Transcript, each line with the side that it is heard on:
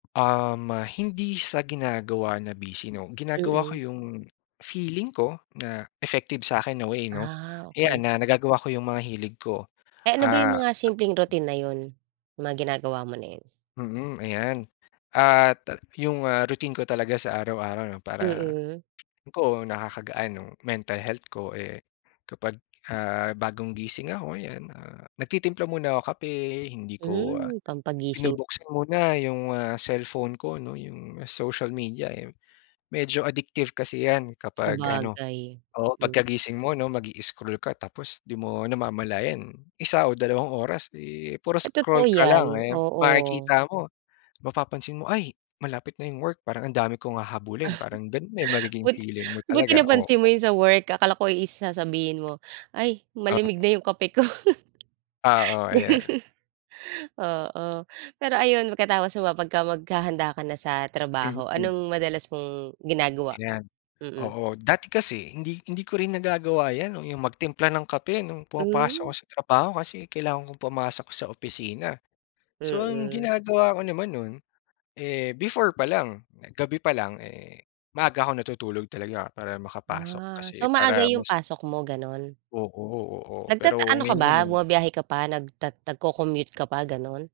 left: Um, ah, hindi sa ginagawa na busy, 'no. Ginagawa ko
right: Mm.
left: 'yong, feeling ko na effective sa'kin na way, 'no.
right: Ah,
left: Eh,
right: okay.
left: ana nagagawa ko 'yong mga hilig ko,
right: Eh, ano ba 'yong
left: ah
right: mga simpleng routine na 'yon? 'Yong mga ginagawa mo na 'yon?
left: mm, ayan. At, ah, 'yong, ah, routine ko talaga sa araw-araw, 'no, para,
right: Mm.
left: ko nakakagaan no'ng mental health ko. Eh, kapag, ah, bagong gising ako ayan, ah, nagtitimpla muna ako kape, hindi ko, ah,
right: Hmm, pampagising.
left: binubuksan muna 'yong, ah, cellphone ko, 'no, 'yong social media, eh. Medyo addictive kasi 'yan kapag ano,
right: Sabagay.
left: oo,
right: M
left: pagkagising mo, 'no, mag-i-scroll ka tapos 'di mo namamalayan 1 o 2 oras, eh, puro
right: Ay totoo
left: scroll ka
right: 'yan,
left: lang, eh.
right: oo.
left: Makikita mo mapapansin mo ay malapit na 'yong work parang ang dami kong hahabulin, parang gano'n na 'yong magiging
right: But
left: feeling mo
right: buti
left: talaga.
right: napansin
left: Oo.
right: mo 'yong sa work, akala ko is sasabihin mo, "Ay malamig
left: Oo.
right: na 'yong kape ko."
left: Ah, o, ayan.
right: Gano Oo, pero ayun, pagkatapos mo ba, pagka maghahanda ka na sa trabaho,
left: Mm.
right: anong madalas mong ginagawa?
left: Ayan.
right: Mm.
left: Oo, dati kasi hindi hindi ko rin nagagawa 'yan, 'no, 'yong magtimpla ng kape no'ng pumapasok
right: Hmm.
left: ako sa trabaho kasi kailangan kong pumasok sa opisina. So, ang
right: Mm.
left: ginagawa ko naman no'n, eh, before palang, na gabi pa lang, eh, maaga ako natutulog talaga para makapasok
right: Ah.
left: kasi
right: So maaga
left: para
right: 'yong
left: mas
right: pasok mo, gano'n?
left: Oo, oo.
right: Nagtat
left: Pero,
right: ano ka
left: ngayon
right: ba,
left: naman
right: bumabiyahe ka pa, nagtat nagco-commute ka pa, gano'n?